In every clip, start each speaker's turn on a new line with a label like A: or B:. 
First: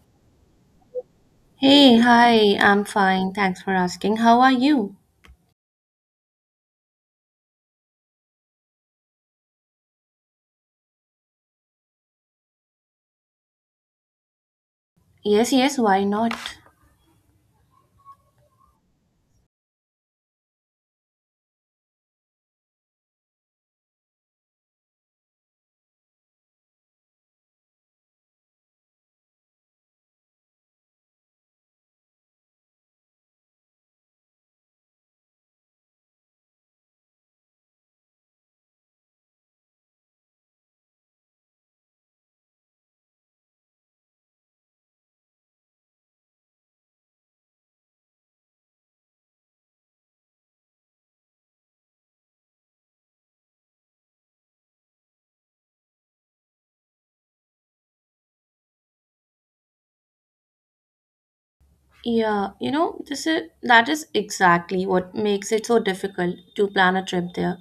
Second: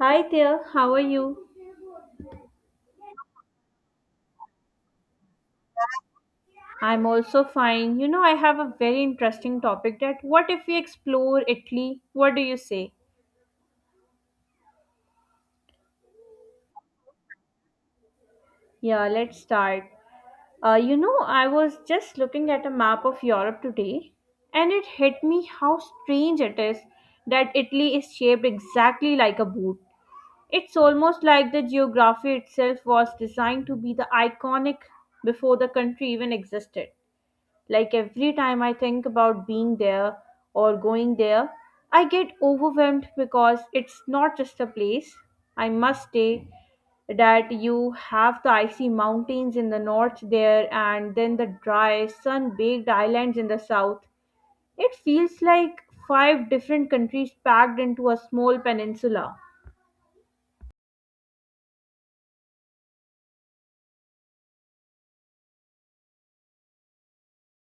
A: Hi there, how are you?
B: Hey, hi, I'm fine. Thanks for asking. How are you?
A: I'm also fine. You know, I have a very interesting topic that what if we explore Italy? What do you say?
B: Yes, yes, why not?
A: Yeah, let's start. You know, I was just looking at a map of Europe today and it hit me how strange it is that Italy is shaped exactly like a boot. It's almost like the geography itself was designed to be the iconic before the country even existed. Like every time I think about being there or going there, I get overwhelmed because it's not just a place. I must say that you have the icy mountains in the north there and then the dry, sun baked islands in the south. It feels like five different countries packed into a small peninsula.
B: Yeah, you know, this is that is exactly what makes it so difficult to plan a trip there.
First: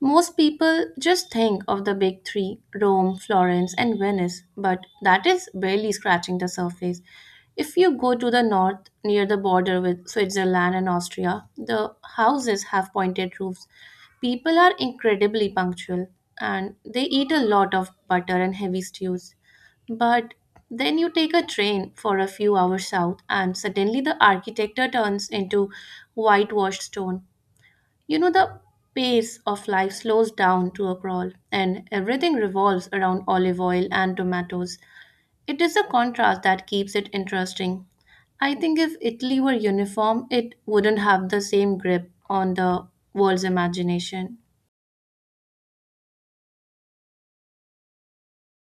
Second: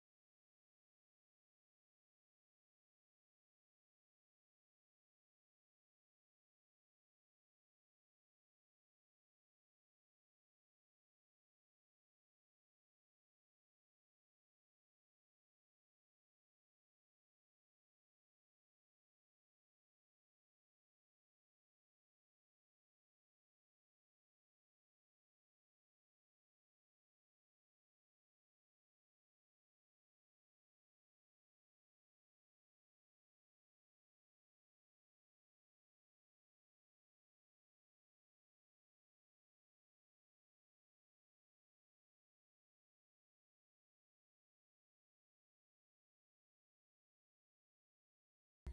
B: Most people just think of the big three, Rome, Florence, and Venice, but that is barely scratching the surface. If you go to the north near the border with Switzerland and Austria, the houses have pointed roofs. People are incredibly punctual and they eat a lot of butter and heavy stews. But then you take a train for a few hours south, and suddenly the architecture turns into whitewashed stone. You know, the pace of life slows down to a crawl, and everything revolves around olive oil and tomatoes. It is the contrast that keeps it interesting. I think if Italy were uniform, it wouldn't have the same grip on the world's imagination.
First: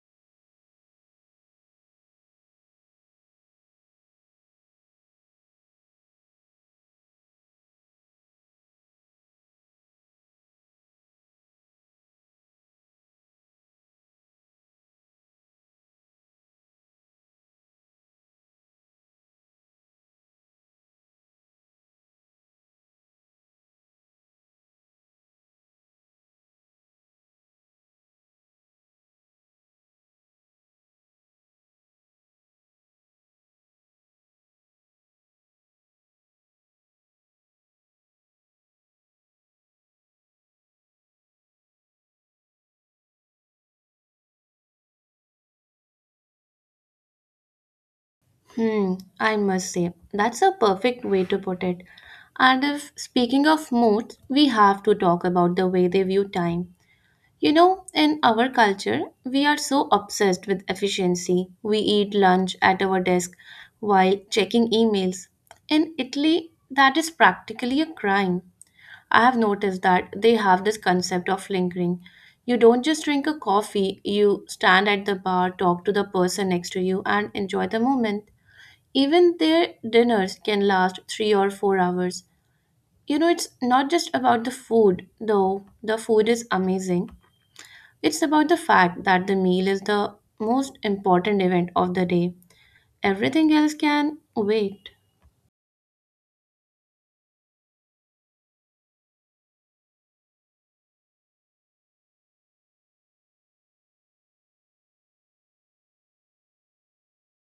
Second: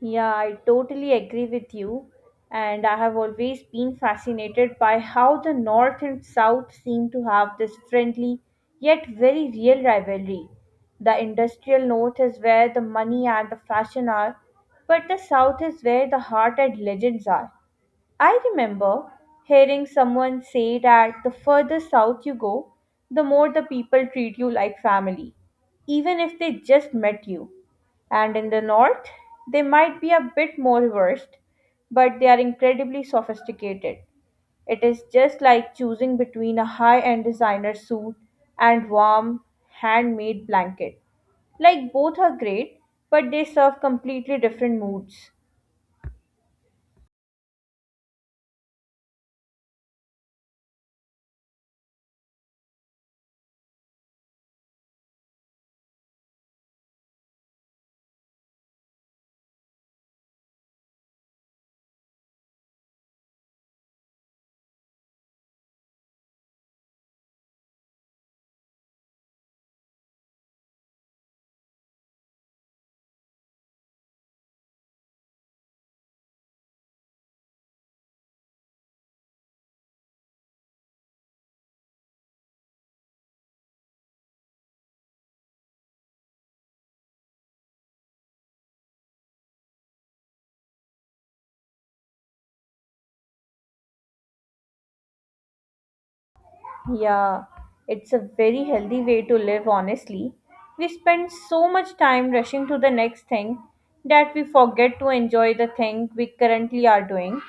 A: Yeah, I totally agree with you. And I have always been fascinated by how the North and South seem to have this friendly yet very real rivalry. The industrial North is where the money and the fashion are, but the South is where the heart and legends are. I remember hearing someone say that the further south you go, the more the people treat you like family, even if they just met you. And in the north, they might be a bit more versed, but they are incredibly sophisticated. It is just like choosing between a high end designer suit and warm, handmade blanket. Like both are great, but they serve completely different moods.
B: Hmm, I must say, that's a perfect way to put it. And if speaking of moods, we have to talk about the way they view time. You know, in our culture, we are so obsessed with efficiency. We eat lunch at our desk while checking emails. In Italy, that is practically a crime. I have noticed that they have this concept of lingering. You don't just drink a coffee, you stand at the bar, talk to the person next to you, and enjoy the moment. Even their dinners can last 3 or 4 hours. You know, it's not just about the food, though the food is amazing. It's about the fact that the meal is the most important event of the day. Everything else can wait.
A: Yeah, it's a very healthy way to live, honestly. We spend so much time rushing to the next thing that we forget to enjoy the thing we currently are doing.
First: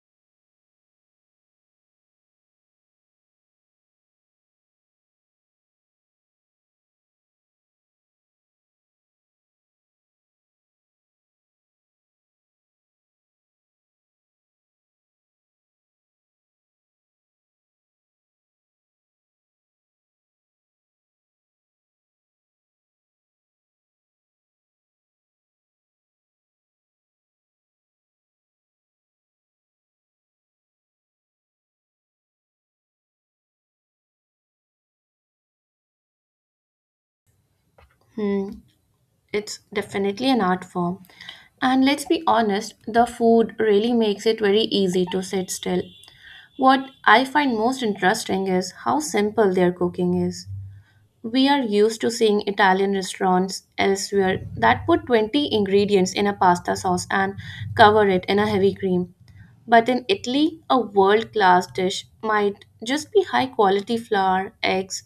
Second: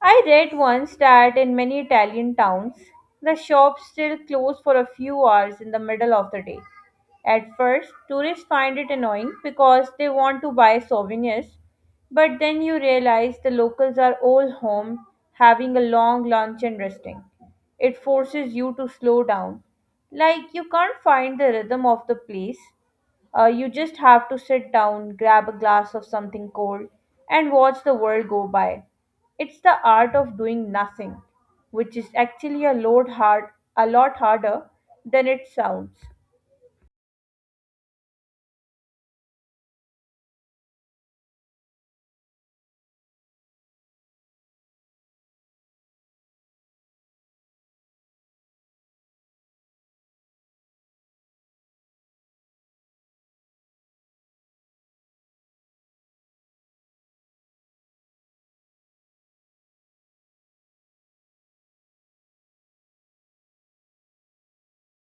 A: I read once that in many Italian towns, the shops still close for a few hours in the middle of the day. At first, tourists find it annoying because they want to buy souvenirs, but then you realize the locals are all home having a long lunch and resting. It forces you to slow down. Like you can't find the rhythm of the place, you just have to sit down, grab a glass of something cold, and watch the world go by. It's the art of doing nothing, which is actually a lot harder than it sounds.
B: Hmm, it's definitely an art form. And let's be honest, the food really makes it very easy to sit still. What I find most interesting is how simple their cooking is. We are used to seeing Italian restaurants elsewhere that put 20 ingredients in a pasta sauce and cover it in a heavy cream. But in Italy, a world class dish might just be high quality flour, eggs,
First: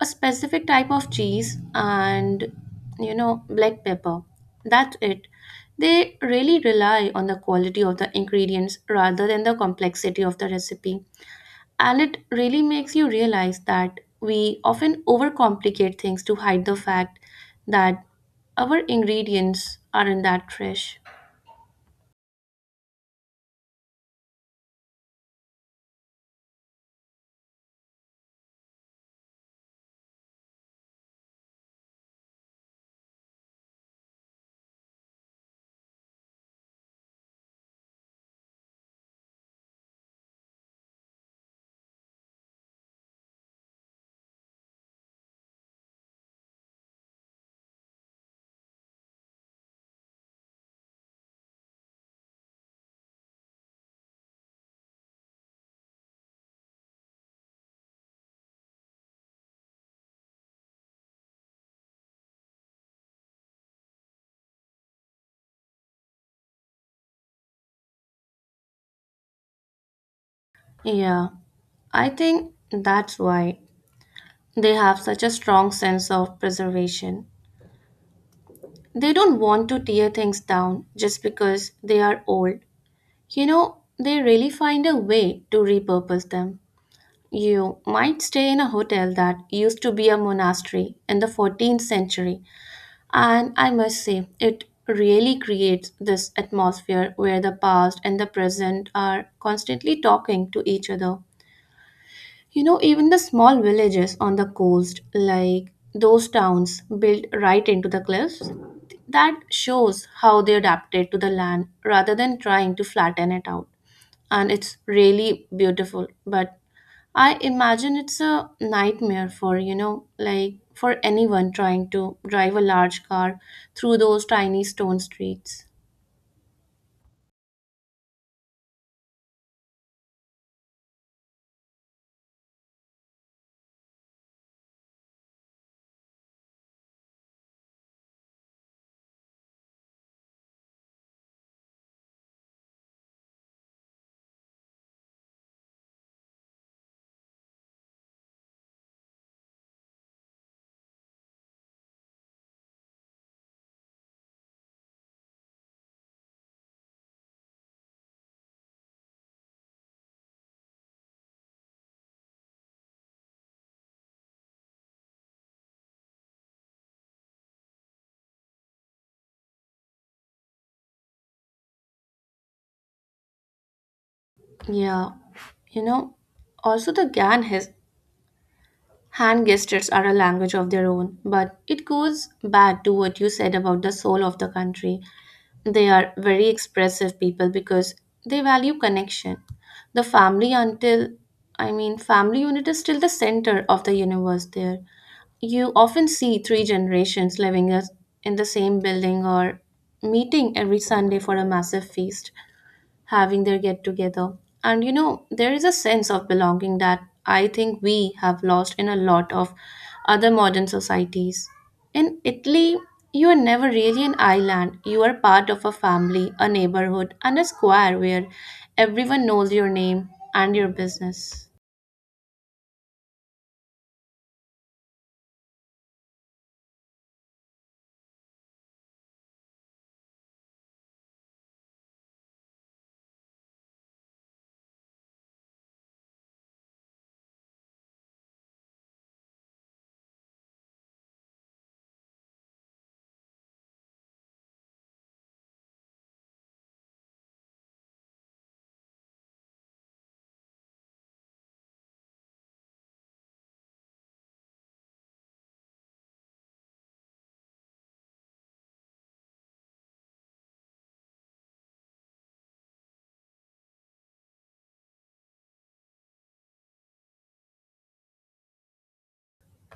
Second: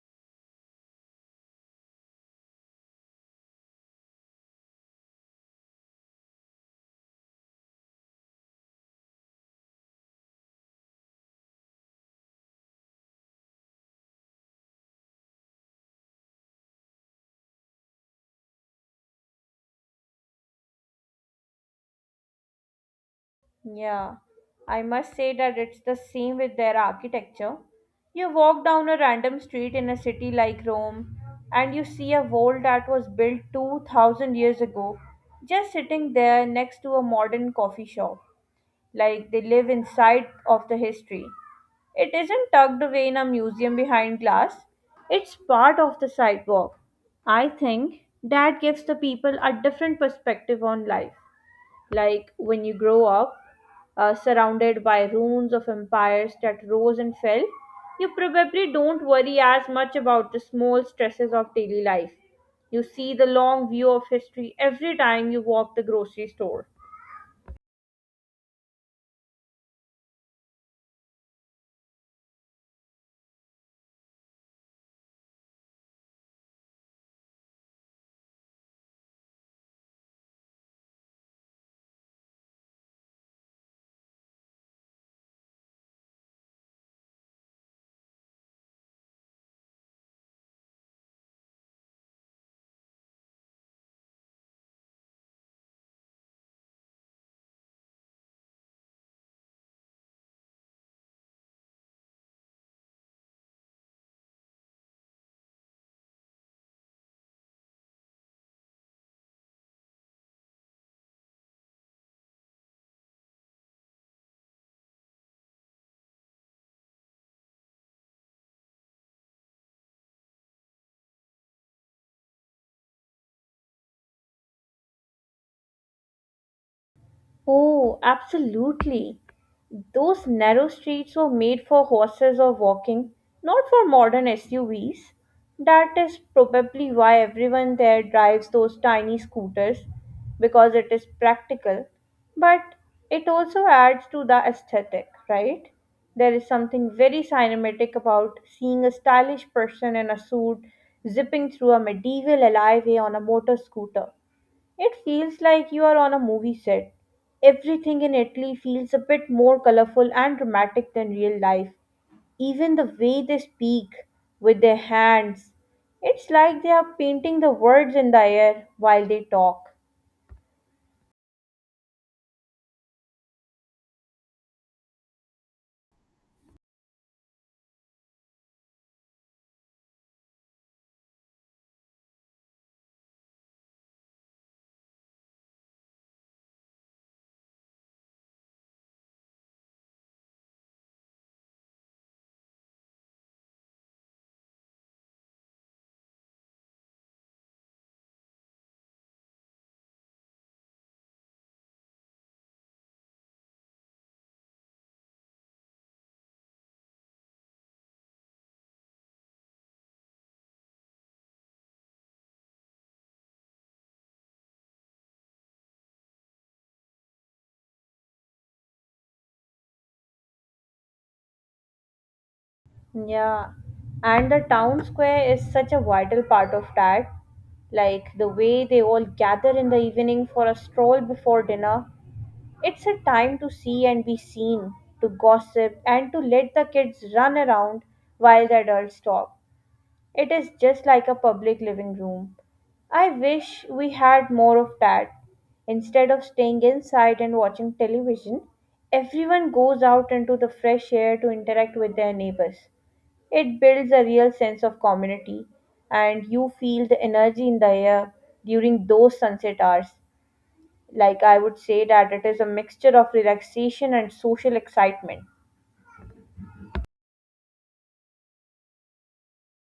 B: a specific type of cheese, and, you know, black pepper. That's it. They really rely on the quality of the ingredients rather than the complexity of the recipe. And it really makes you realize that we often overcomplicate things to hide the fact that our ingredients aren't that fresh.
A: Yeah, I must say that it's the same with their architecture. You walk down a random street in a city like Rome and you see a wall that was built 2000 years ago just sitting there next to a modern coffee shop. Like they live inside of the history. It isn't tucked away in a museum behind glass, it's part of the sidewalk. I think that gives the people a different perspective on life. Like when you grow up surrounded by ruins of empires that rose and fell, you probably don't worry as much about the small stresses of daily life. You see the long view of history every time you walk the grocery store.
B: Yeah, I think that's why they have such a strong sense of preservation. They don't want to tear things down just because they are old. You know, they really find a way to repurpose them. You might stay in a hotel that used to be a monastery in the 14th century. And I must say, it really creates this atmosphere where the past and the present are constantly talking to each other. You know, even the small villages on the coast, like those towns built right into the cliffs, that shows how they adapted to the land rather than trying to flatten it out. And it's really beautiful, but I imagine it's a nightmare for, you know, like for anyone trying to drive a large car through those tiny stone streets.
A: Oh, absolutely. Those narrow streets were made for horses or walking, not for modern SUVs. That is probably why everyone there drives those tiny scooters because it is practical, but it also adds to the aesthetic, right? There is something very cinematic about seeing a stylish person in a suit zipping through a medieval alleyway on a motor scooter. It feels like you are on a movie set. Everything in Italy feels a bit more colorful and dramatic than real life. Even the way they speak with their hands, it's like they are painting the words in the air while they talk.
B: Yeah, you know, also the GAN has hand gestures are a language of their own, but it goes back to what you said about the soul of the country. They are very expressive people because they value connection. The family until family unit is still the center of the universe there. You often see three generations living in the same building or meeting every Sunday for a massive feast, having their get together. And you know, there is a sense of belonging that I think we have lost in a lot of other modern societies. In Italy, you are never really an island. You are part of a family, a neighborhood, and a square where everyone knows your name and your business.
A: Yeah, and the town square is such a vital part of that. Like the way they all gather in the evening for a stroll before dinner. It's a time to see and be seen, to gossip, and to let the kids run around while the adults talk. It is just like a public living room. I wish we had more of that. Instead of staying inside and watching television, everyone goes out into the fresh air to interact with their neighbors. It builds a real sense of community, and you feel the energy in the air during those sunset hours. Like, I would say that it is a mixture of relaxation and social excitement.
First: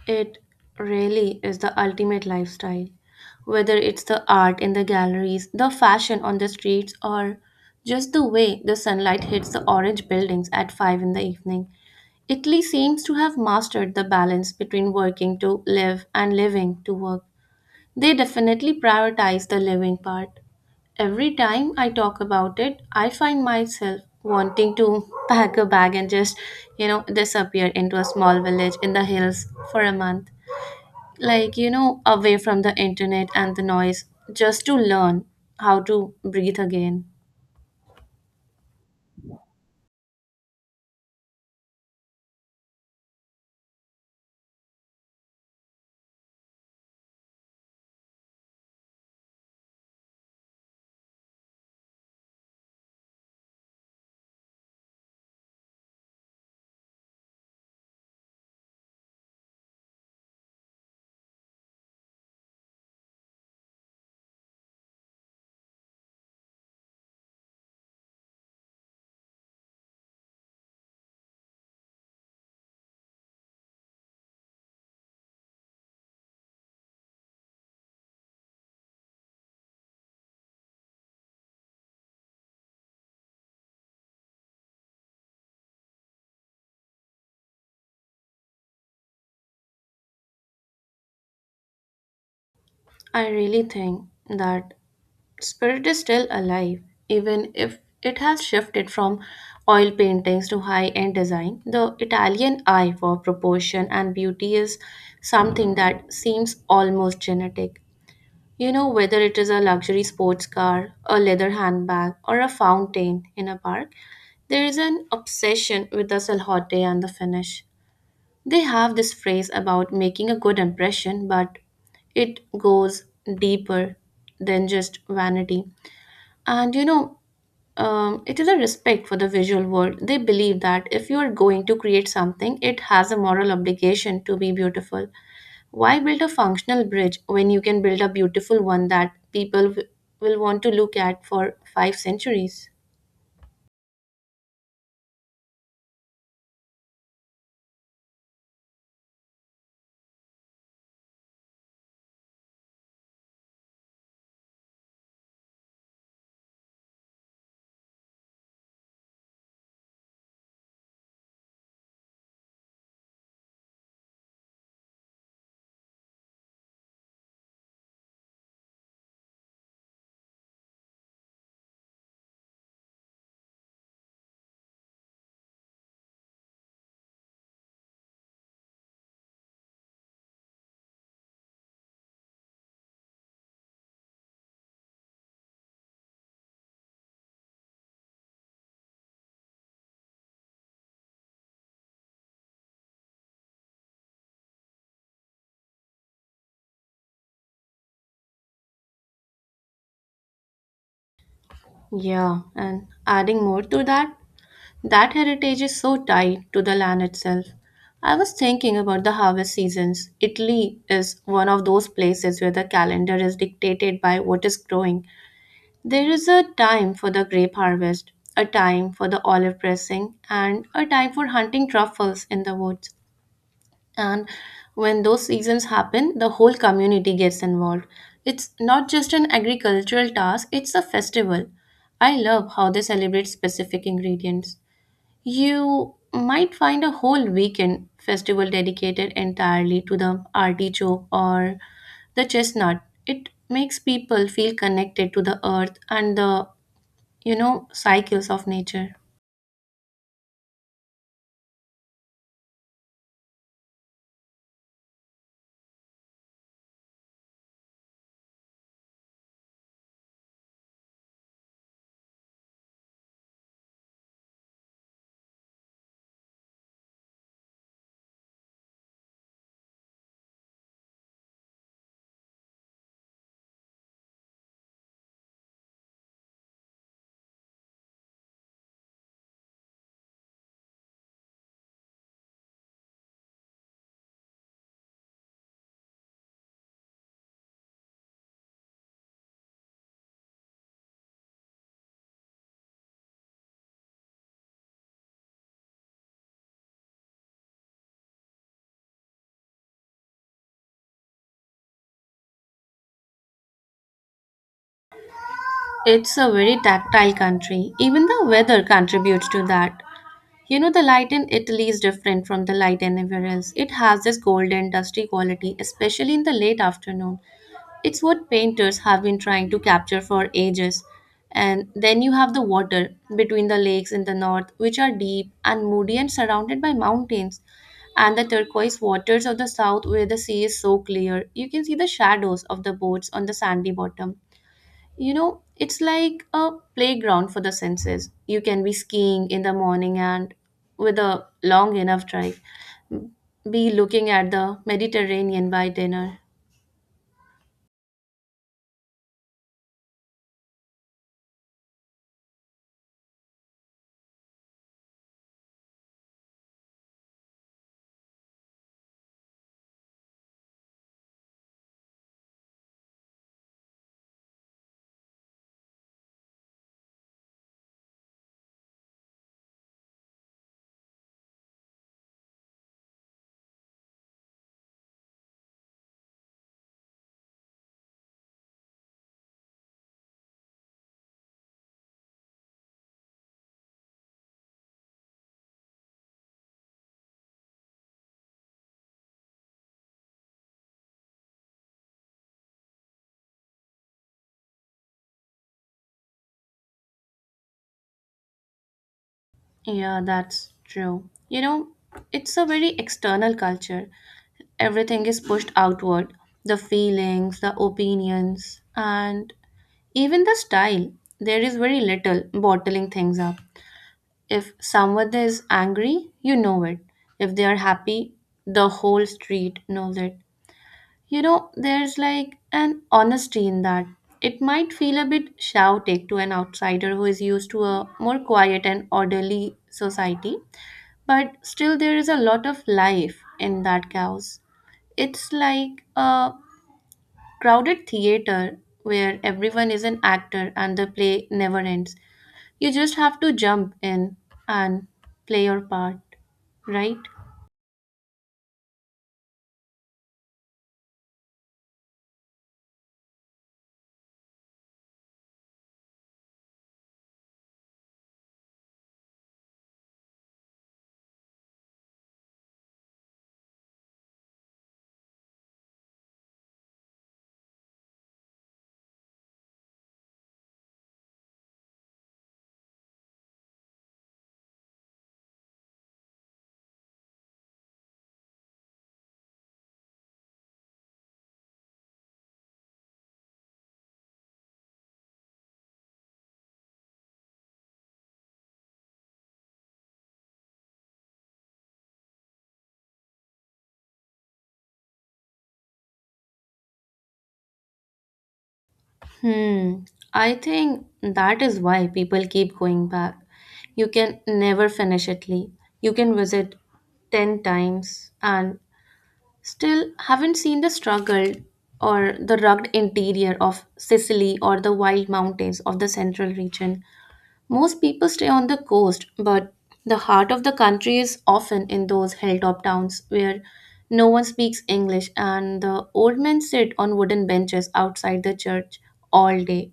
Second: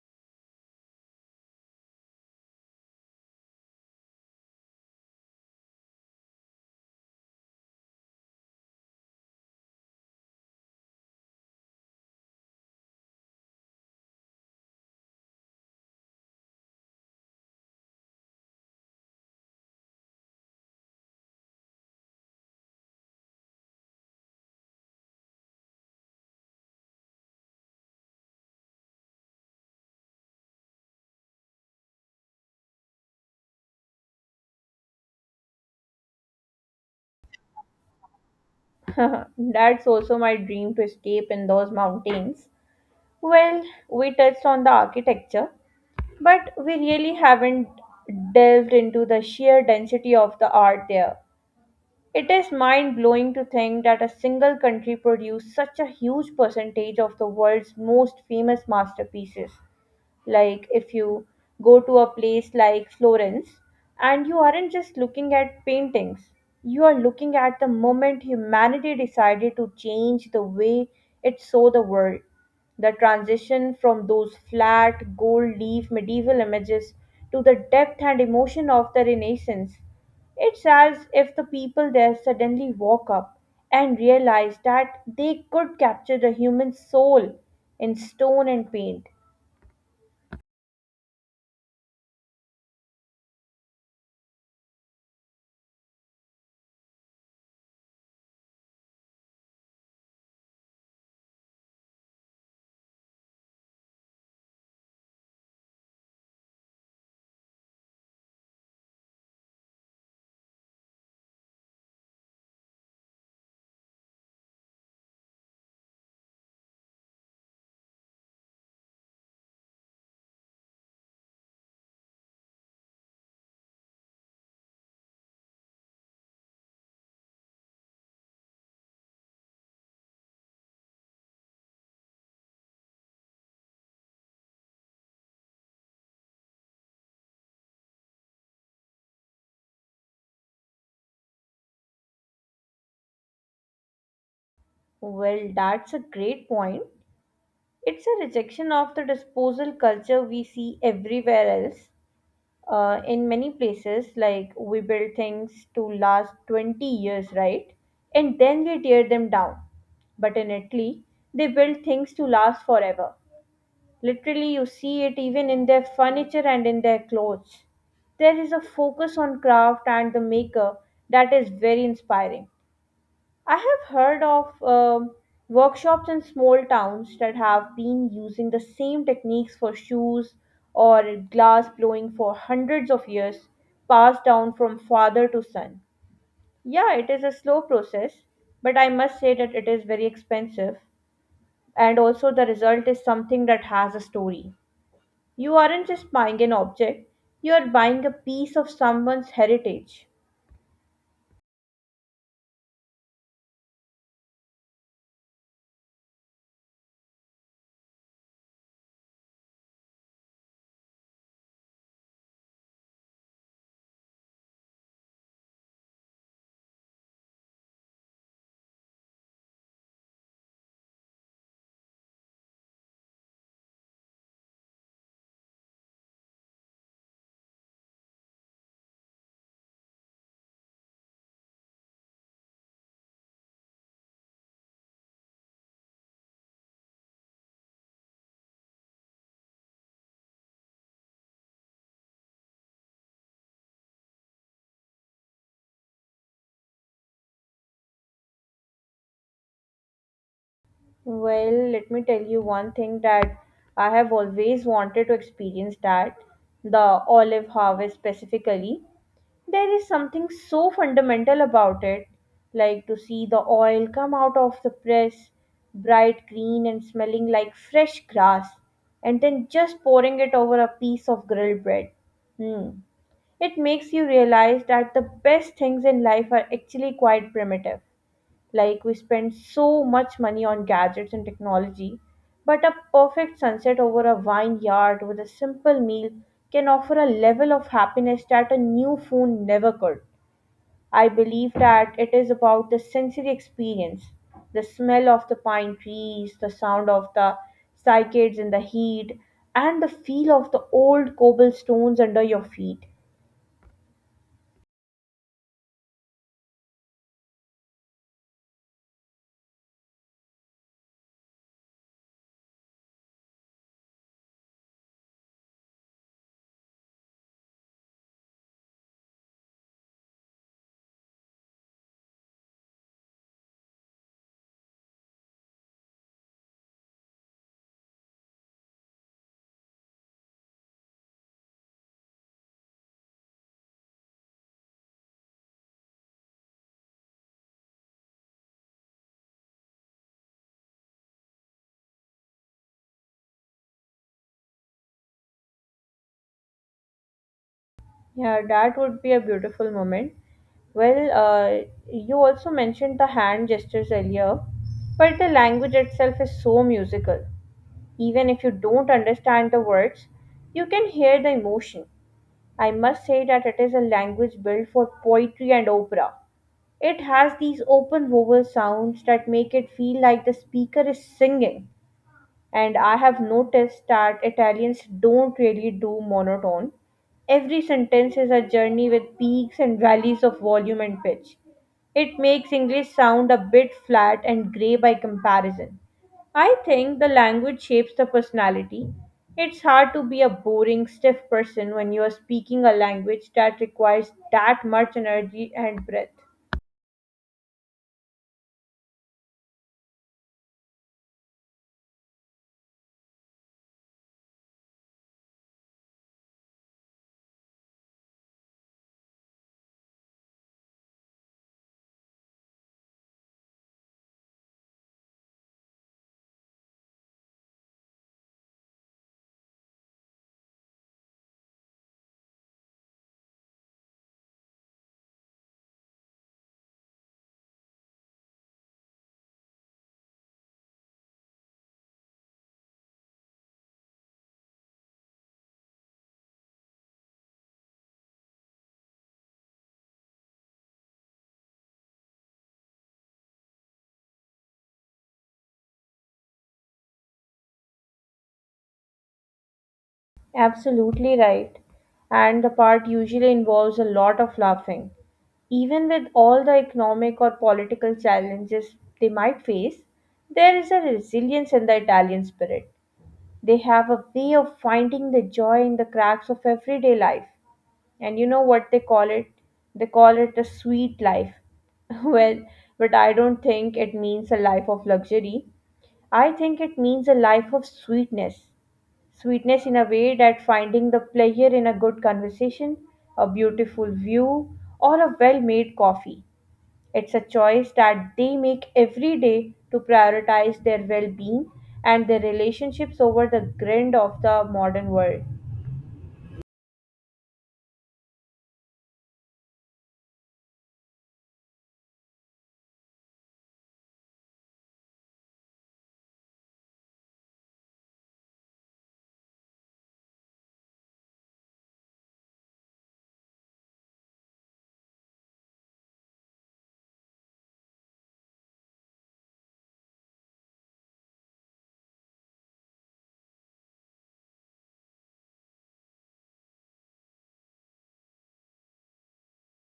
B: It really is the ultimate lifestyle. Whether it's the art in the galleries, the fashion on the streets, or just the way the sunlight hits the orange buildings at 5 in the evening, Italy seems to have mastered the balance between working to live and living to work. They definitely prioritize the living part. Every time I talk about it, I find myself wanting to pack a bag and just, you know, disappear into a small village in the hills for a month, like, you know, away from the internet and the noise, just to learn how to breathe again.
A: That's also my dream to escape in those mountains. Well, we touched on the architecture, but we really haven't delved into the sheer density of the art there. It is mind blowing to think that a single country produced such a huge percentage of the world's most famous masterpieces. Like if you go to a place like Florence and you aren't just looking at paintings, you are looking at the moment humanity decided to change the way it saw the world. The transition from those flat, gold leaf medieval images to the depth and emotion of the Renaissance. It's as if the people there suddenly woke up and realized that they could capture the human soul in stone and paint.
B: I really think that spirit is still alive, even if it has shifted from oil paintings to high end design. The Italian eye for proportion and beauty is something that seems almost genetic. You know, whether it is a luxury sports car, a leather handbag, or a fountain in a park, there is an obsession with the salhote and the finish. They have this phrase about making a good impression, but it goes deeper than just vanity. And you know, it is a respect for the visual world. They believe that if you are going to create something, it has a moral obligation to be beautiful. Why build a functional bridge when you can build a beautiful one that people will want to look at for five centuries?
A: Well, that's a great point. It's a rejection of the disposal culture we see everywhere else. In many places, like we build things to last 20 years, right? And then we tear them down. But in Italy, they build things to last forever. Literally, you see it even in their furniture and in their clothes. There is a focus on craft and the maker that is very inspiring. I have heard of workshops in small towns that have been using the same techniques for shoes or glass blowing for hundreds of years, passed down from father to son. Yeah, it is a slow process, but I must say that it is very expensive, and also the result is something that has a story. You aren't just buying an object, you are buying a piece of someone's heritage.
B: Yeah, and adding more to that, that heritage is so tied to the land itself. I was thinking about the harvest seasons. Italy is one of those places where the calendar is dictated by what is growing. There is a time for the grape harvest, a time for the olive pressing, and a time for hunting truffles in the woods. And when those seasons happen, the whole community gets involved. It's not just an agricultural task, it's a festival. I love how they celebrate specific ingredients. You might find a whole weekend festival dedicated entirely to the artichoke or the chestnut. It makes people feel connected to the earth and the, you know, cycles of nature.
A: Well, let me tell you one thing that I have always wanted to experience that the olive harvest specifically. There is something so fundamental about it, like to see the oil come out of the press, bright green and smelling like fresh grass, and then just pouring it over a piece of grilled bread. Hmm. It makes you realize that the best things in life are actually quite primitive like we spend so much money on gadgets and technology, but a perfect sunset over a vineyard with a simple meal can offer a level of happiness that a new phone never could. I believe that it is about the sensory experience, the smell of the pine trees, the sound of the cycads in the heat, and the feel of the old cobblestones under your feet.
B: It's a very tactile country. Even the weather contributes to that. You know, the light in Italy is different from the light anywhere else. It has this golden, dusty quality, especially in the late afternoon. It's what painters have been trying to capture for ages. And then you have the water between the lakes in the north, which are deep and moody and surrounded by mountains, and the turquoise waters of the south, where the sea is so clear, you can see the shadows of the boats on the sandy bottom. You know, it's like a playground for the senses. You can be skiing in the morning and, with a long enough drive, be looking at the Mediterranean by dinner.
A: Yeah, that would be a beautiful moment. Well, you also mentioned the hand gestures earlier, but the language itself is so musical. Even if you don't understand the words, you can hear the emotion. I must say that it is a language built for poetry and opera. It has these open vowel sounds that make it feel like the speaker is singing and I have noticed that Italians don't really do monotone. Every sentence is a journey with peaks and valleys of volume and pitch. It makes English sound a bit flat and grey by comparison. I think the language shapes the personality. It's hard to be a boring, stiff person when you are speaking a language that requires that much energy and breath.
B: Yeah, that's true. You know, it's a very external culture. Everything is pushed outward, the feelings, the opinions, and even the style. There is very little bottling things up. If someone is angry, you know it. If they are happy, the whole street knows it. You know, there's like an honesty in that. It might feel a bit shouty to an outsider who is used to a more quiet and orderly society, but still there is a lot of life in that chaos. It's like a crowded theater where everyone is an actor and the play never ends. You just have to jump in and play your part, right?
A: Absolutely right. And the part usually involves a lot of laughing. Even with all the economic or political challenges they might face, there is a resilience in the Italian spirit. They have a way of finding the joy in the cracks of everyday life. And you know what they call it? They call it the sweet life. Well, but I don't think it means a life of luxury. I think it means a life of sweetness. Sweetness in a way that finding the pleasure in a good conversation, a beautiful view, or a well made coffee. It's a choice that they make every day to prioritize their well being and their relationships over the grind of the modern world.
B: Hmm, I think that is why people keep going back. You can never finish Italy. You can visit 10 times and still haven't seen the struggle or the rugged interior of Sicily or the wild mountains of the central region. Most people stay on the coast, but the heart of the country is often in those hilltop towns where no one speaks English and the old men sit on wooden benches outside the church all day.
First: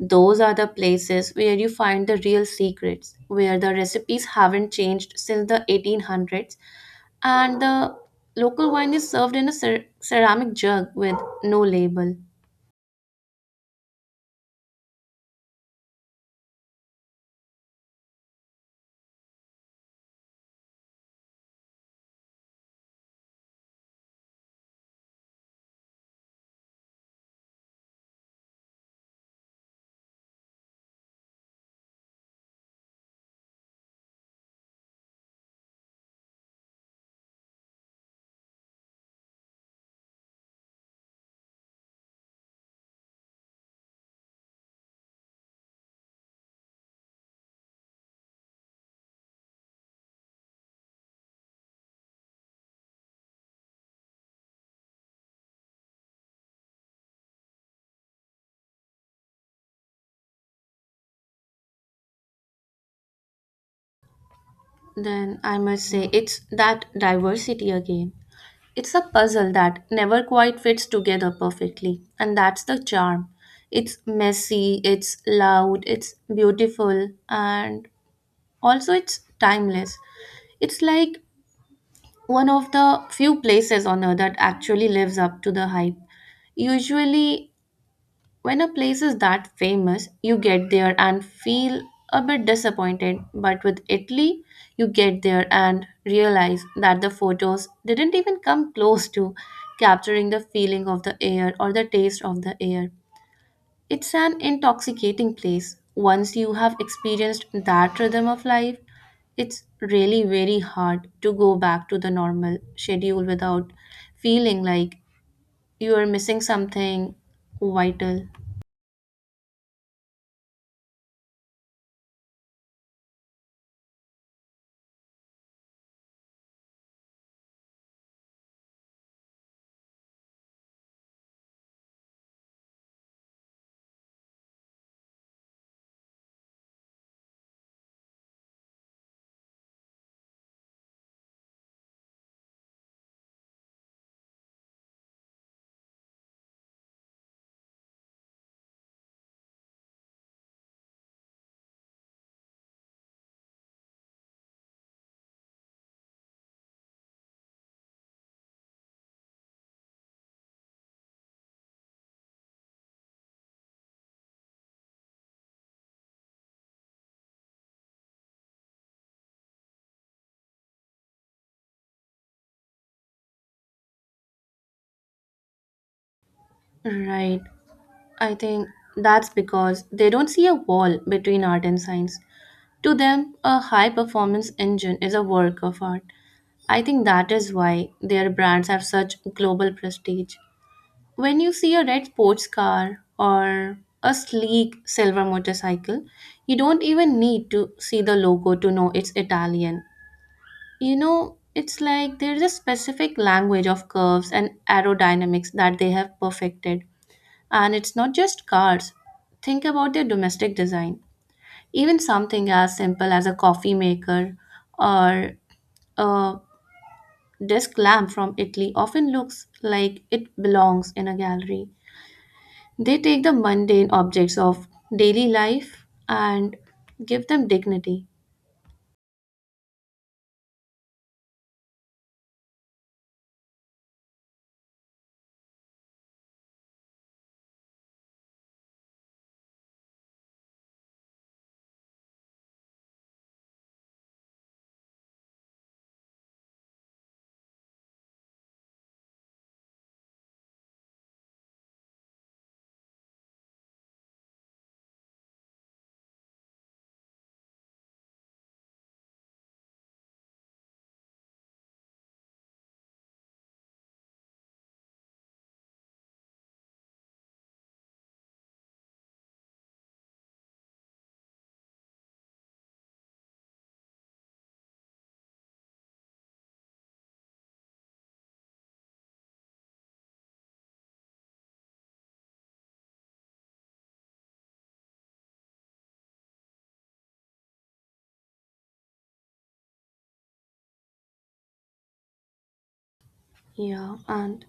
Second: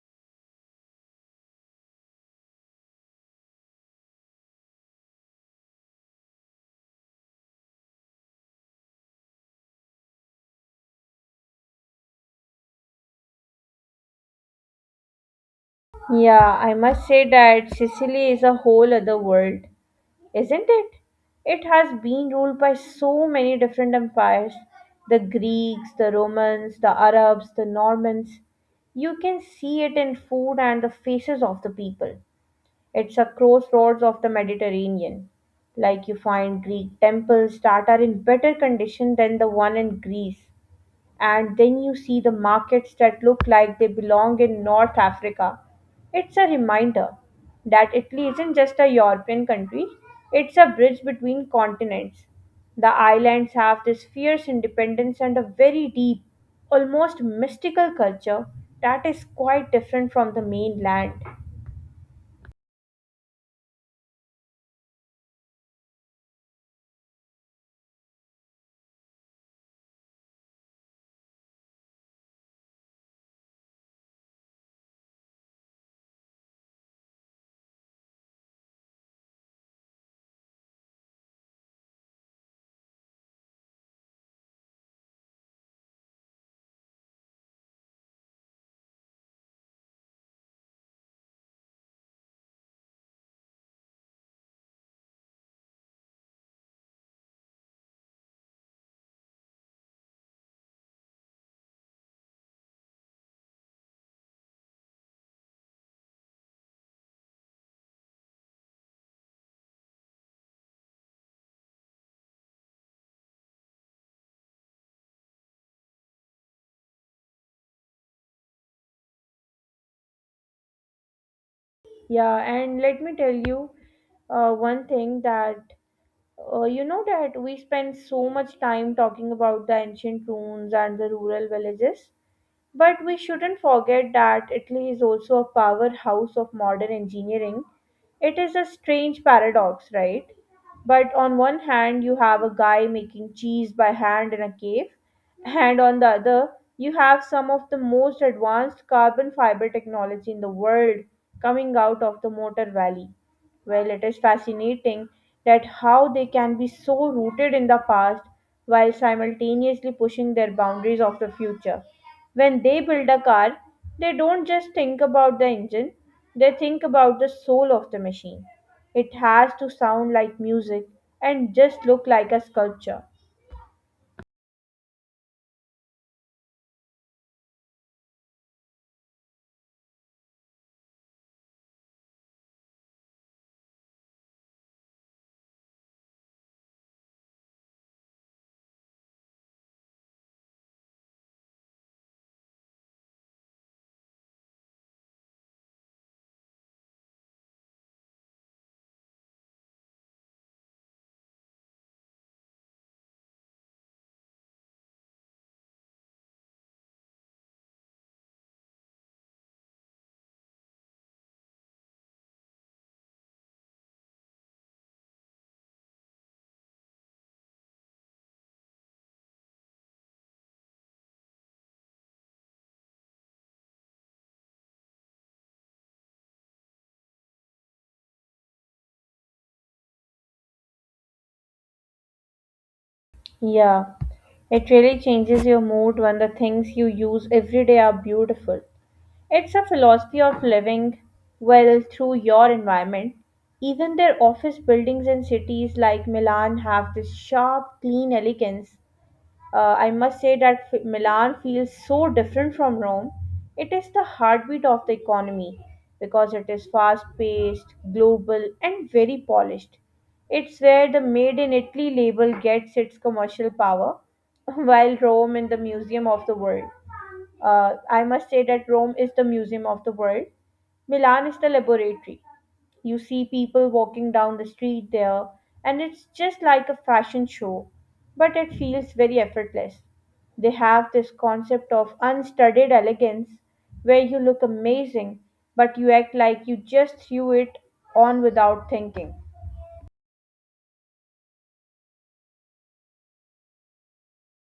B: Those are the places where you find the real secrets, where the recipes haven't changed since the 1800s, and the local wine is served in a ceramic jug with no label.
A: Yeah, I must say that Sicily is a whole other world. Isn't it? It has been ruled by so many different empires, the Greeks, the Romans, the Arabs, the Normans. You can see it in food and the faces of the people. It's a crossroads of the Mediterranean. Like you find Greek temples that are in better condition than the one in Greece, and then you see the markets that look like they belong in North Africa. It's a reminder that Italy isn't just a European country, it's a bridge between continents. The islands have this fierce independence and a very deep, almost mystical culture that is quite different from the mainland.
B: Then I must say, it's that diversity again. It's a puzzle that never quite fits together perfectly, and that's the charm. It's messy, it's loud, it's beautiful, and also it's timeless. It's like one of the few places on earth that actually lives up to the hype. Usually, when a place is that famous, you get there and feel a bit disappointed, but with Italy, you get there and realize that the photos didn't even come close to capturing the feeling of the air or the taste of the air. It's an intoxicating place. Once you have experienced that rhythm of life, it's really very hard to go back to the normal schedule without feeling like you are missing something vital.
A: Yeah, and let me tell you one thing that you know that we spend so much time talking about the ancient ruins and the rural villages, but we shouldn't forget that Italy is also a powerhouse of modern engineering. It is a strange paradox, right? But on one hand, you have a guy making cheese by hand in a cave, and on the other, you have some of the most advanced carbon fiber technology in the world coming out of the Motor Valley. Well, it is fascinating that how they can be so rooted in the past while simultaneously pushing their boundaries of the future. When they build a car, they don't just think about the engine, they think about the soul of the machine. It has to sound like music and just look like a sculpture.
B: Right. I think that's because they don't see a wall between art and science. To them, a high performance engine is a work of art. I think that is why their brands have such global prestige. When you see a red sports car or a sleek silver motorcycle, you don't even need to see the logo to know it's Italian. You know, it's like there's a specific language of curves and aerodynamics that they have perfected, and it's not just cars. Think about their domestic design. Even something as simple as a coffee maker or a desk lamp from Italy often looks like it belongs in a gallery. They take the mundane objects of daily life and give them dignity.
A: Yeah, it really changes your mood when the things you use every day are beautiful. It's a philosophy of living well through your environment. Even their office buildings in cities like Milan have this sharp, clean elegance. I must say that Milan feels so different from Rome. It is the heartbeat of the economy because it is fast paced, global, and very polished. It's where the Made in Italy label gets its commercial power, while Rome is the museum of the world. I must say that Rome is the museum of the world. Milan is the laboratory. You see people walking down the street there, and it's just like a fashion show, but it feels very effortless. They have this concept of unstudied elegance where you look amazing, but you act like you just threw it on without thinking.
B: Yeah. and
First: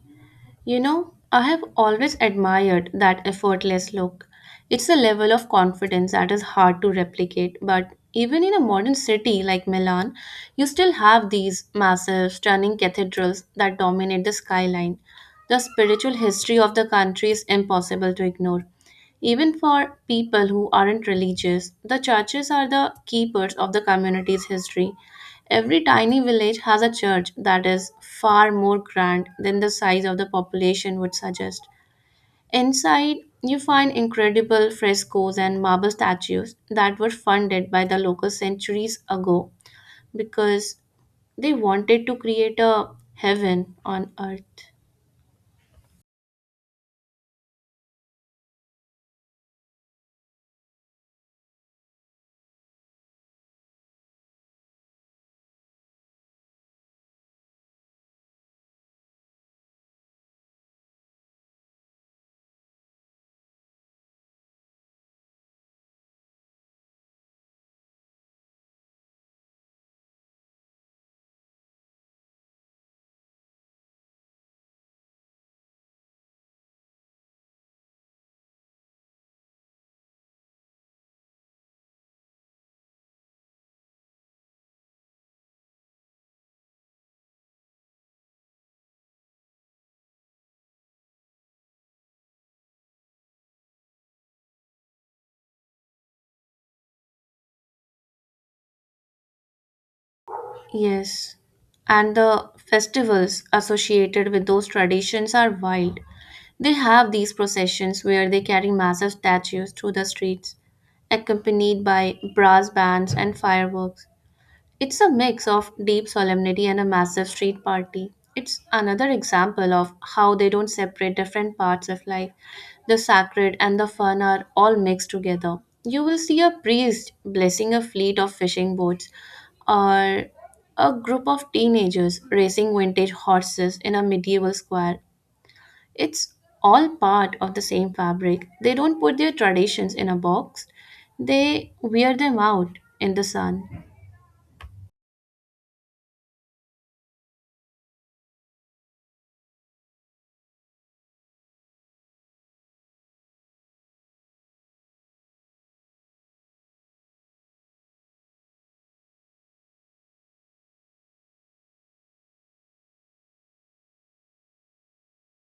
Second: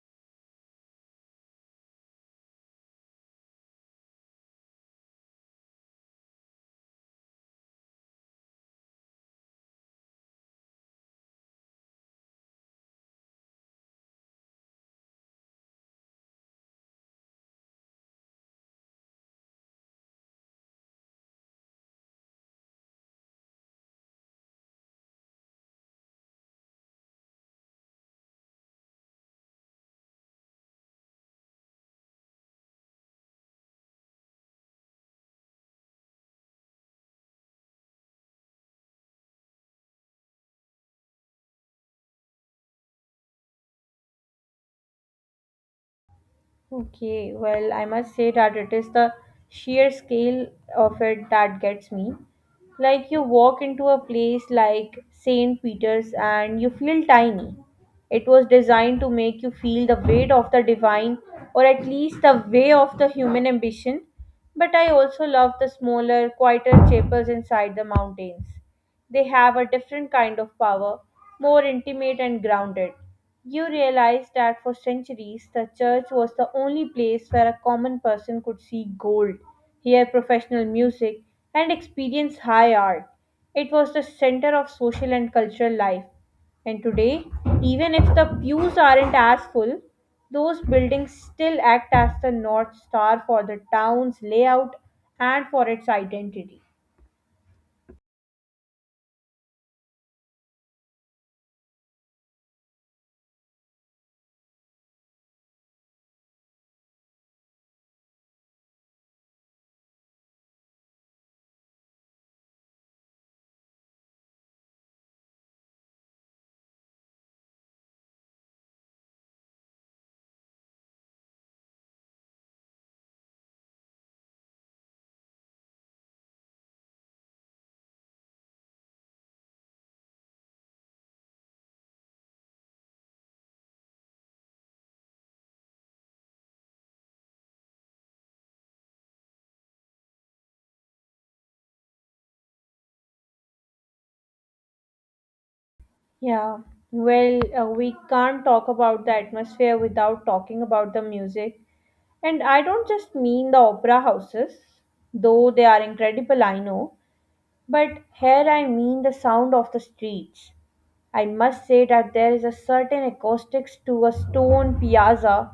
B: You know, I have always admired that effortless look. It's a level of confidence that is hard to replicate, but even in a modern city like Milan, you still have these massive, stunning cathedrals that dominate the skyline. The spiritual history of the country is impossible to ignore. Even for people who aren't religious, the churches are the keepers of the community's history. Every tiny village has a church that is far more grand than the size of the population would suggest. Inside, you find incredible frescoes and marble statues that were funded by the locals centuries ago because they wanted to create a heaven on earth.
A: Okay, well, I must say that it is the sheer scale of it that gets me. Like, you walk into a place like St. Peter's and you feel tiny. It was designed to make you feel the weight of the divine, or at least the way of the human ambition. But I also love the smaller, quieter chapels inside the mountains. They have a different kind of power, more intimate and grounded. You realize that for centuries, the church was the only place where a common person could see gold, hear professional music, and experience high art. It was the center of social and cultural life. And today, even if the pews aren't as full, those buildings still act as the north star for the town's layout and for its identity.
B: Yes, and the festivals associated with those traditions are wild. They have these processions where they carry massive statues through the streets, accompanied by brass bands and fireworks. It's a mix of deep solemnity and a massive street party. It's another example of how they don't separate different parts of life. The sacred and the fun are all mixed together. You will see a priest blessing a fleet of fishing boats, or a group of teenagers racing vintage horses in a medieval square. It's all part of the same fabric. They don't put their traditions in a box, they wear them out in the sun.
A: Yeah, well, we can't talk about the atmosphere without talking about the music. And I don't just mean the opera houses, though they are incredible, I know, but here I mean the sound of the streets. I must say that there is a certain acoustics to a stone piazza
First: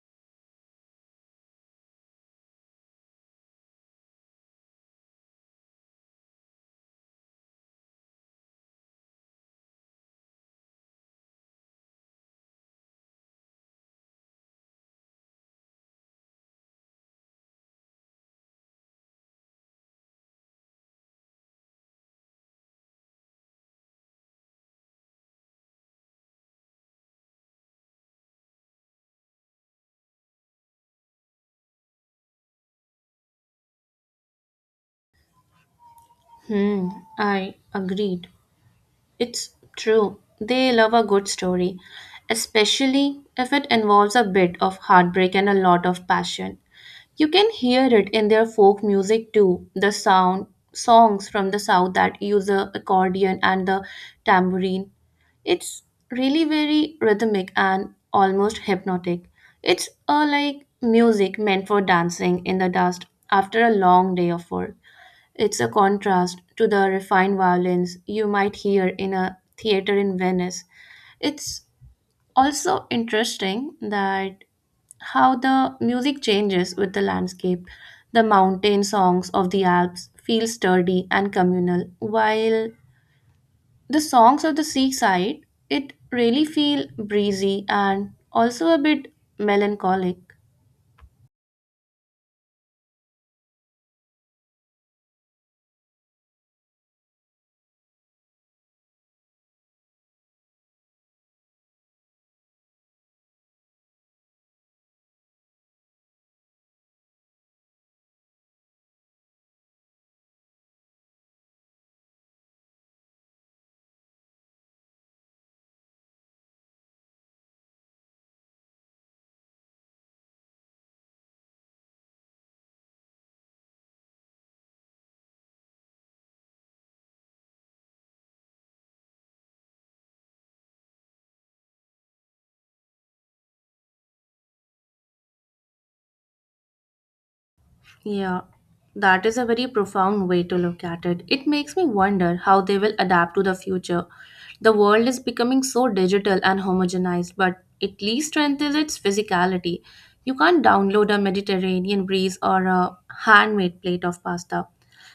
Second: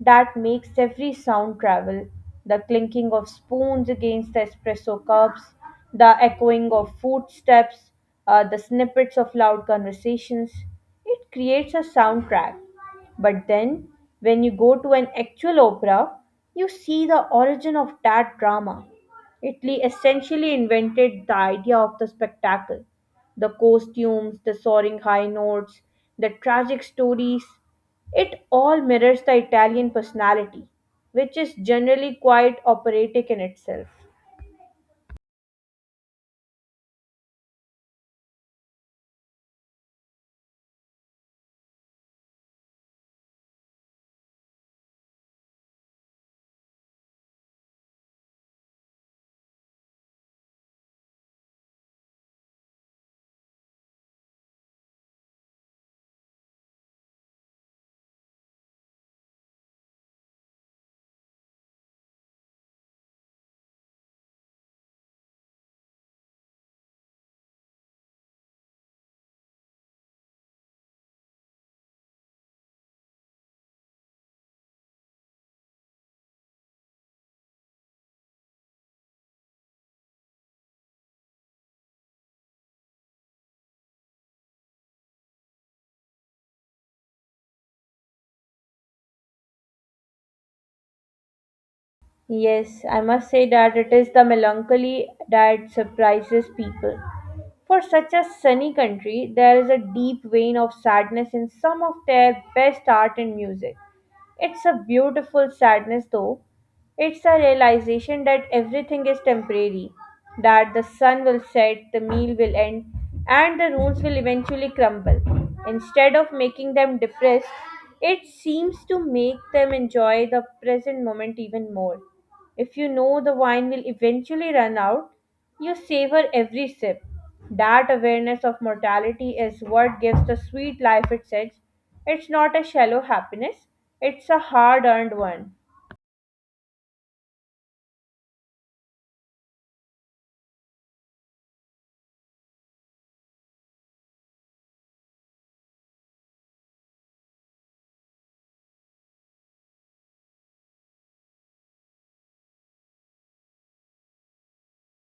A: that makes every sound travel. The clinking of spoons against the espresso cups, the echoing of footsteps, the snippets of loud conversations. It creates a soundtrack. But then, when you go to an actual opera, you see the origin of that drama. Italy essentially invented the idea of the spectacle, the costumes, the soaring high notes, the tragic stories. It all mirrors the Italian personality, which is generally quite operatic in itself.
B: Hmm, I agreed. It's true. They love a good story, especially if it involves a bit of heartbreak and a lot of passion. You can hear it in their folk music too, the sound songs from the south that use the accordion and the tambourine. It's really very rhythmic and almost hypnotic. It's like music meant for dancing in the dust after a long day of work. It's a contrast to the refined violins you might hear in a theater in Venice. It's also interesting that how the music changes with the landscape. The mountain songs of the Alps feel sturdy and communal, while the songs of the seaside it really feel breezy and also a bit melancholic.
A: Yes, I must say that it is the melancholy that surprises people. For such a sunny country, there is a deep vein of sadness in some of their best art and music. It's a beautiful sadness, though. It's a realization that everything is temporary, that the sun will set, the meal will end, and the ruins will eventually crumble. Instead of making them depressed, it seems to make them enjoy the present moment even more. If you know the wine will eventually run out, you savor every sip. That awareness of mortality is what gives the sweet life its edge. It's not a shallow happiness, it's a hard earned one.
B: Yeah, that is a very profound way to look at it. It makes me wonder how they will adapt to the future. The world is becoming so digital and homogenized, but at least strength is its physicality. You can't download a Mediterranean breeze or a handmade plate of pasta.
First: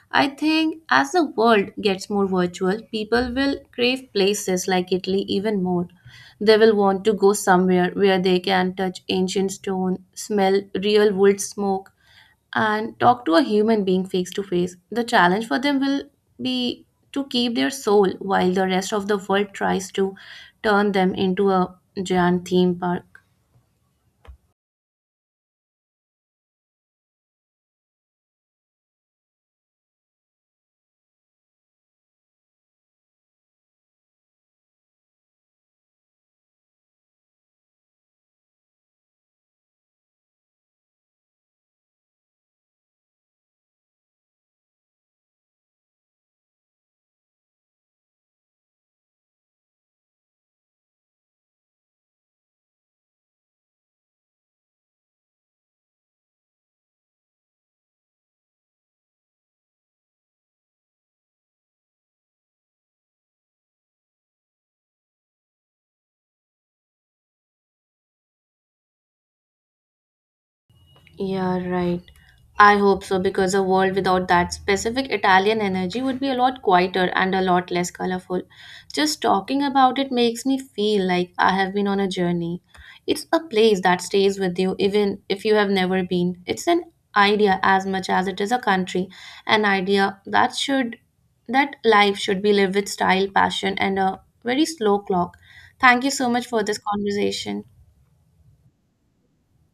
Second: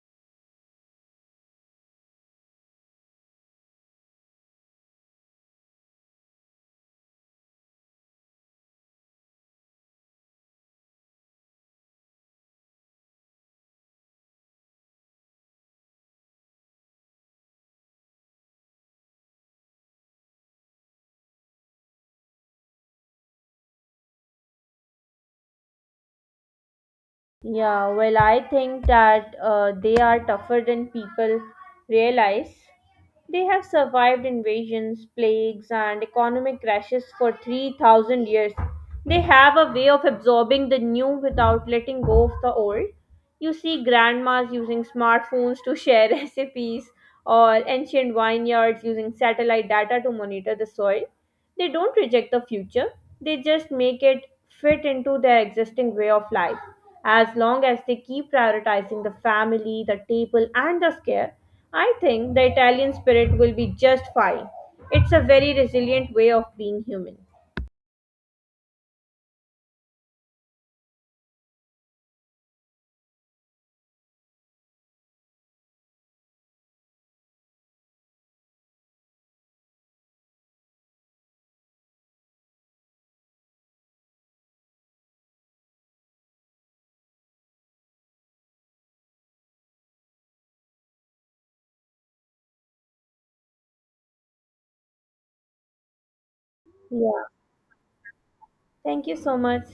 B: I think as the world gets more virtual, people will crave places like Italy even more. They will want to go somewhere where they can touch ancient stone, smell real wood smoke, and talk to a human being face to face. The challenge for them will be to keep their soul while the rest of the world tries to turn them into a giant theme park.
A: Yeah, well, I think that they are tougher than people realize. They have survived invasions, plagues, and economic crashes for 3,000 years. They have a way of absorbing the new without letting go of the old. You see grandmas using smartphones to share recipes, or ancient vineyards using satellite data to monitor the soil. They don't reject the future, they just make it fit into their existing way of life. As long as they keep prioritizing the family, the table, and the scare, I think the Italian spirit will be just fine. It's a very resilient way of being human.
B: Yeah, right. I hope so, because a world without that specific Italian energy would be a lot quieter and a lot less colorful. Just talking about it makes me feel like I have been on a journey. It's a place that stays with you even if you have never been. It's an idea as much as it is a country, an idea that should that life should be lived with style, passion and a very slow clock. Thank you so much for this
A: Yeah.
B: conversation.
A: Thank you so much.